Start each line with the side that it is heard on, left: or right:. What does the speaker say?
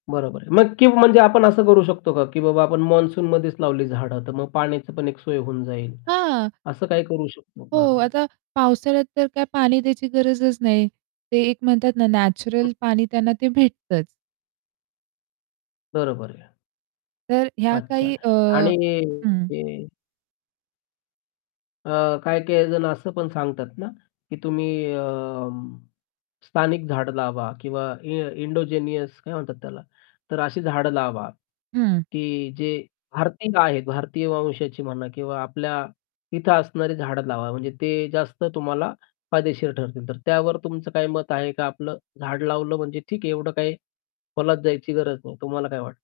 left: बरोबर आहे. मग की म्हणजे आपण असं करू शकतो का? की बाबा आपण मॉन्सूनमध्येच लावली झाडं. तर मग पाण्याची पण एक सोय होऊन जाईल.
right: हां.
left: असं काही करू शकतो का?
right: हो, आता पावसाळ्यात तर काय पाणी द्यायची गरजच नाही. ते एक म्हणतात ना नॅचरल पाणी त्यांना ते भेटतंच.
left: बरोबर आहे.
right: तर अ, ह्या
left: अच्छा.
right: काही अ
left: आणि
right: हं.
left: अ अ, काही-काही जण असं पण सांगतात ना, की तुम्ही अ, स्थानिक झाडं लावा किंवा इ इन्डोजिनियस काय म्हणतात त्याला? तर अशी झाडं लावा,
right: हं.
left: की जे भारतीय आहेत. भारतीय वंशाची म्हणा किंवा आपल्या इथे असणारी झाडं लावा. म्हणजे ते जास्त तुम्हाला फायदेशीर ठरतील. तर त्यावर तुमचं काय मत आहे का आपलं झाड लावलं म्हणजे ठीक आहे एवढं काही खोलात जायची गरज नाही. तुम्हाला काय वाटतं?